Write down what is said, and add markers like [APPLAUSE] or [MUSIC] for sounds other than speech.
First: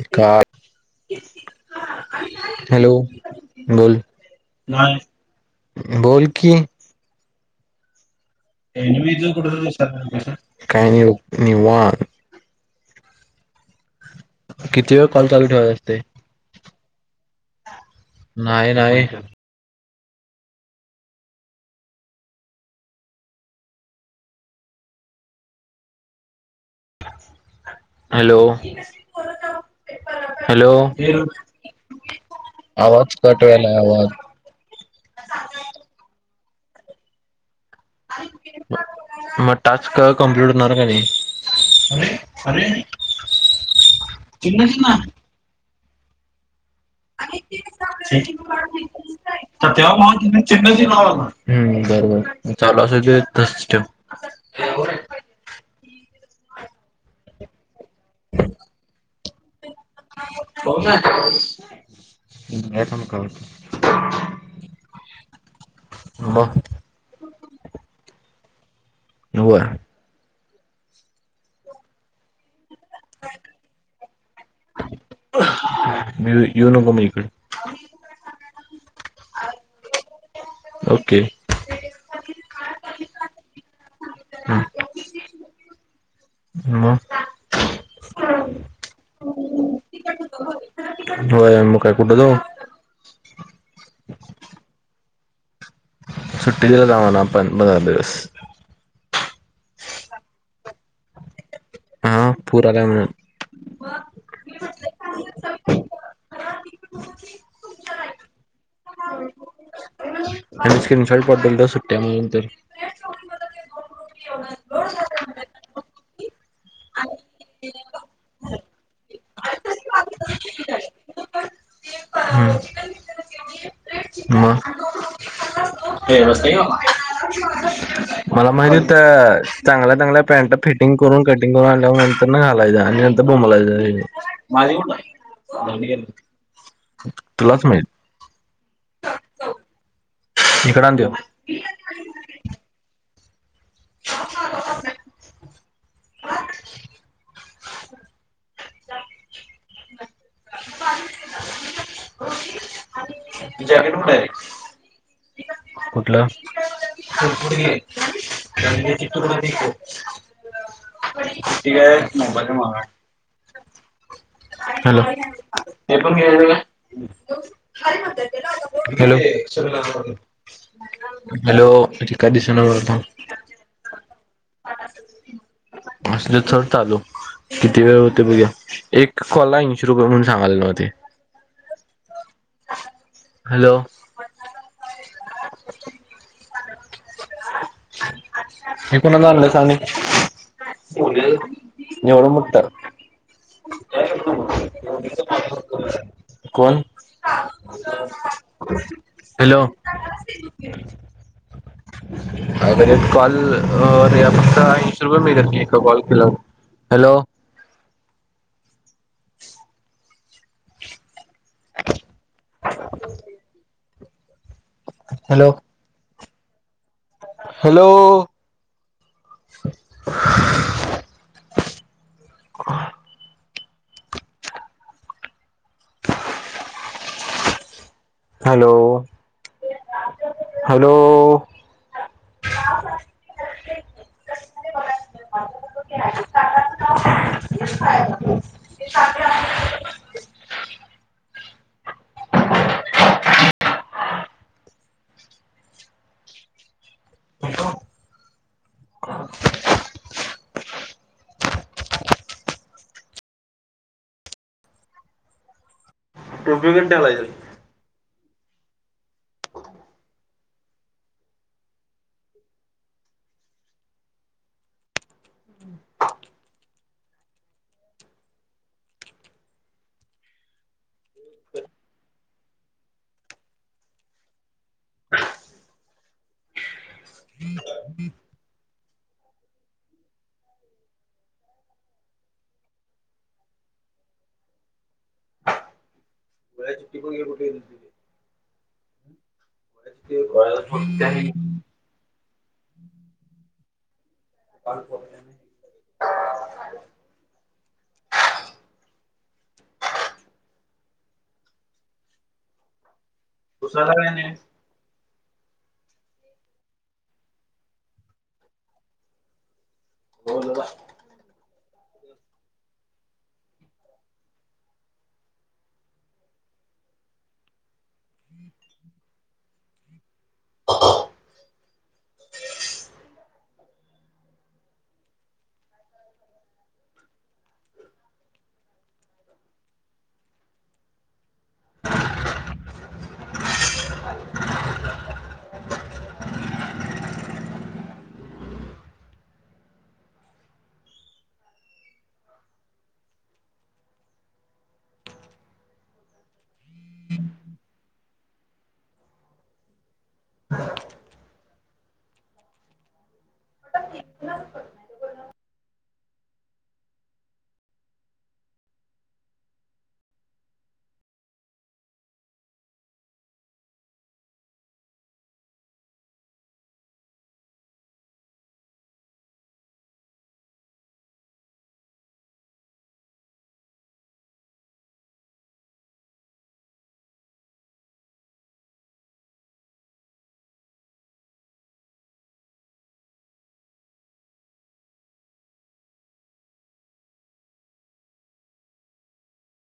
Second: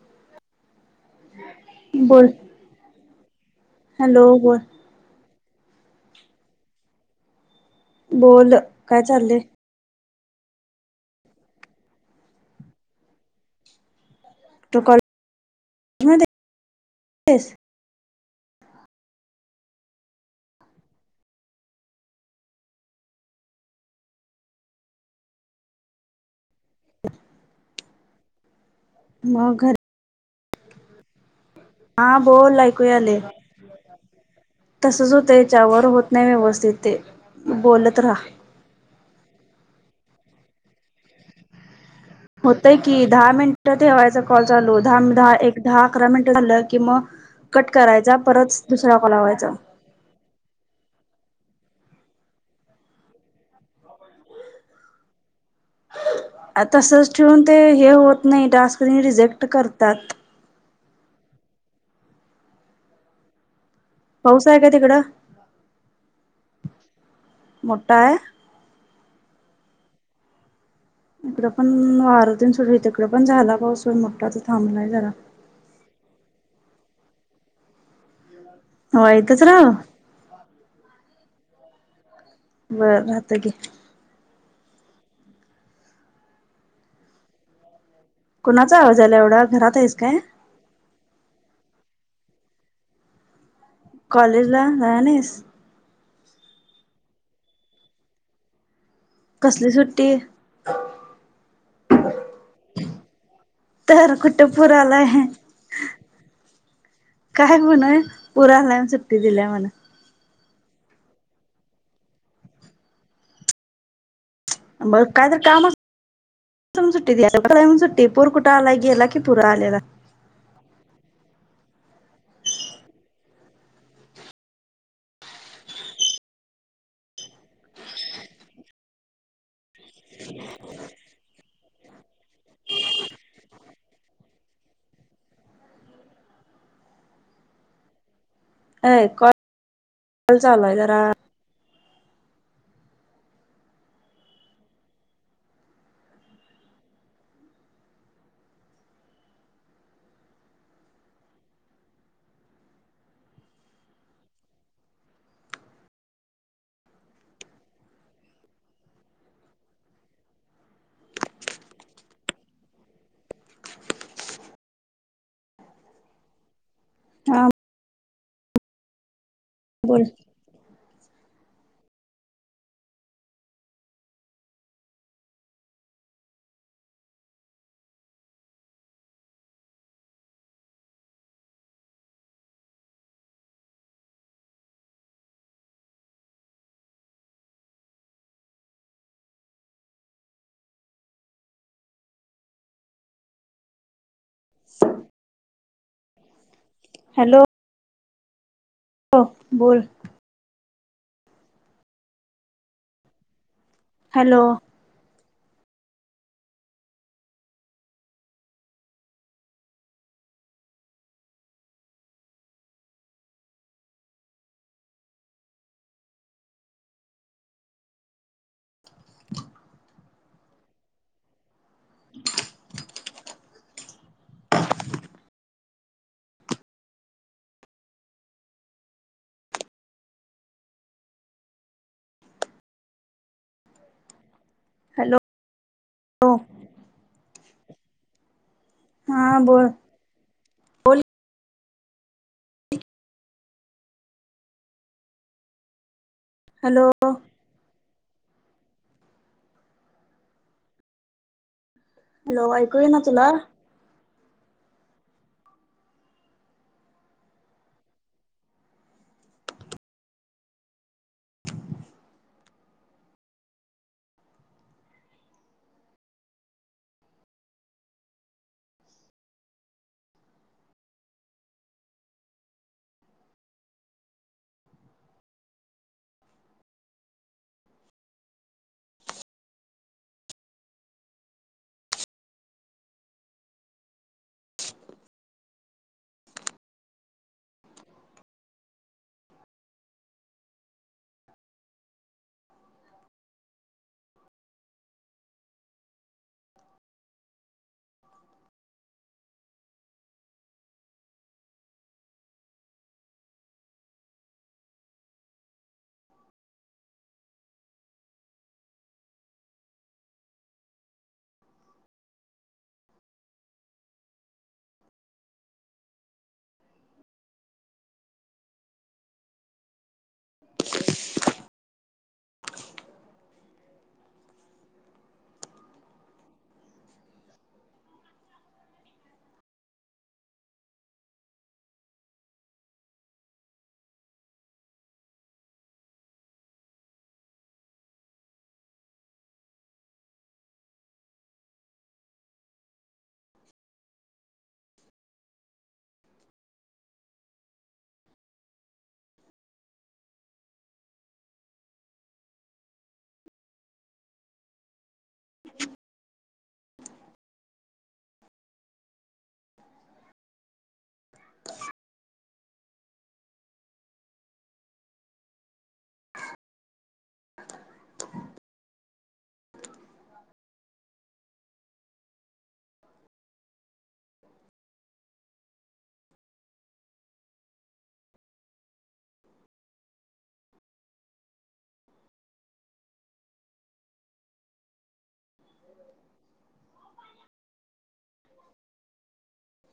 ए का. बोल हॅलो बोल हॅलो बोल बोल कि. बोल. काय एरवी च चाललंय कुठे जाऊन काही नाही निवान. तू किती वेळ कॉलेज कॉल चालू ठेवत असते. तेच. नाही नाहीय. हॅलो. मग घर. हॅलो हा बोल ऐकू आवाज यालय कट व्हायला आवाज. तसच होतय त्याच्यावर होत नाही व्यवस्थित ते बोलत. राहा मग टास्क कम्प्लीट होणार का नाही. होतय की दहा मिनिटा ठेवायचा कॉल चालू दहा द एक दहा अकरा मिनिट झालं की मग. कट करायचा परत दुसरा कॉल लावायचा. तेव्हा [UNINTELLIGIBLE] बरोबर चालू अस दस ठेव. हो येवडा. तसंच ठेवून ते हे होत नाही टास्कनी रिजेक्ट करतात. होय का घ्या तुम्ही काढुन. पाऊस आहे काय तिकडं. ह. मोटा आहे. होय. इकड पण वारतीन सुट तिकडे पण झाला पाऊस मोठा तर थांबलाय जरा. [UNINTELLIGIBLE] म येऊ नको मी येते. हो ईथेच राहु. ओके. बरं राहत की. हा. मग. कोणाचा आवाज याला एवढा, घरात आहेस काय? होय, मग काय कुठ जाऊ. कॉलेजला जाणार नाहीस? सुट्टी दिला जावना पण दहा दिवस. कसली सुट्टी? हा पूरा का म्हण. तर कुट पूर आला आहे. काय म्हणय पुर आलाय म सुट्टी दिल्याय म्हणा. आणि स्क्रीनशॉट पाठवतो सुट्ट्या म्हणून तर. मग काय तर कामा सुट्टीम [UNINTELLIGIBLE] सुट्टी पूर कुठं आलाय गेला की पूर आलेला. हम्म. हा [UNINTELLIGIBLE] तेवस ते. मला माहिती होत चांगल्या-चांगल्या पॅन्ट फिटिंग करून, कटिंग करून आणल्या. नाही आल्याचा आणि नंतर बोंबलायचा, माझी कुठ. [UNINTELLIGIBLE] तुलाच माहीत. ऐ कॉल [INAUDIBLE] चालू आहे इकडं आण जरा. त्यो. [UNINTELLIGIBLE] ब [UNINTELLIGIBLE] जॅकेट कुठं आहे रे? कुठलं? [UNINTELLIGIBLE] तु ठीक आहे, मोबाईलचा माग आहे. हॅलो! हे पण घे [UNINTELLIGIBLE] हा काय म्हणताय तेला आता, हॅलो! बोल [UNINTELLIGIBLE] हॅलो! ती काय दिसणं मला थांब. असले चड चालू. किती वेळ होते बघुया. एक कॉलला ऐंशी रुपये म्हणून सांगाले नव्ह ते. हॅलो! हे कोणाला आणलं सांग आणि, एवढं मोठं. [UNINTELLIGIBLE] कोण? हॅलो! [UNINTELLIGIBLE] हॅलो! [INAUDIBLE] बोल अग कॉल हॅलो याता [UNINTELLIGIBLE] [UNINTELLIGIBLE] कॉल केलो, hello! [INAUDIBLE] [UNINTELLIGIBLE] [INAUDIBLE] Hello! Hello! Hello! Hello! [INAUDIBLE] Hello. [INAUDIBLE] [INAUDIBLE] हा बोलं. हॅलो. हॅलो. [INAUDIBLE] हॅलो. ऐकूय ना तुला? [UNINTELLIGIBLE] [INAUDIBLE] [UNINTELLIGIBLE] [UNINTELLIGIBLE] कालपासनं [UNINTELLIGIBLE] [UNINTELLIGIBLE] [INAUDIBLE] [INAUDIBLE] [INAUDIBLE]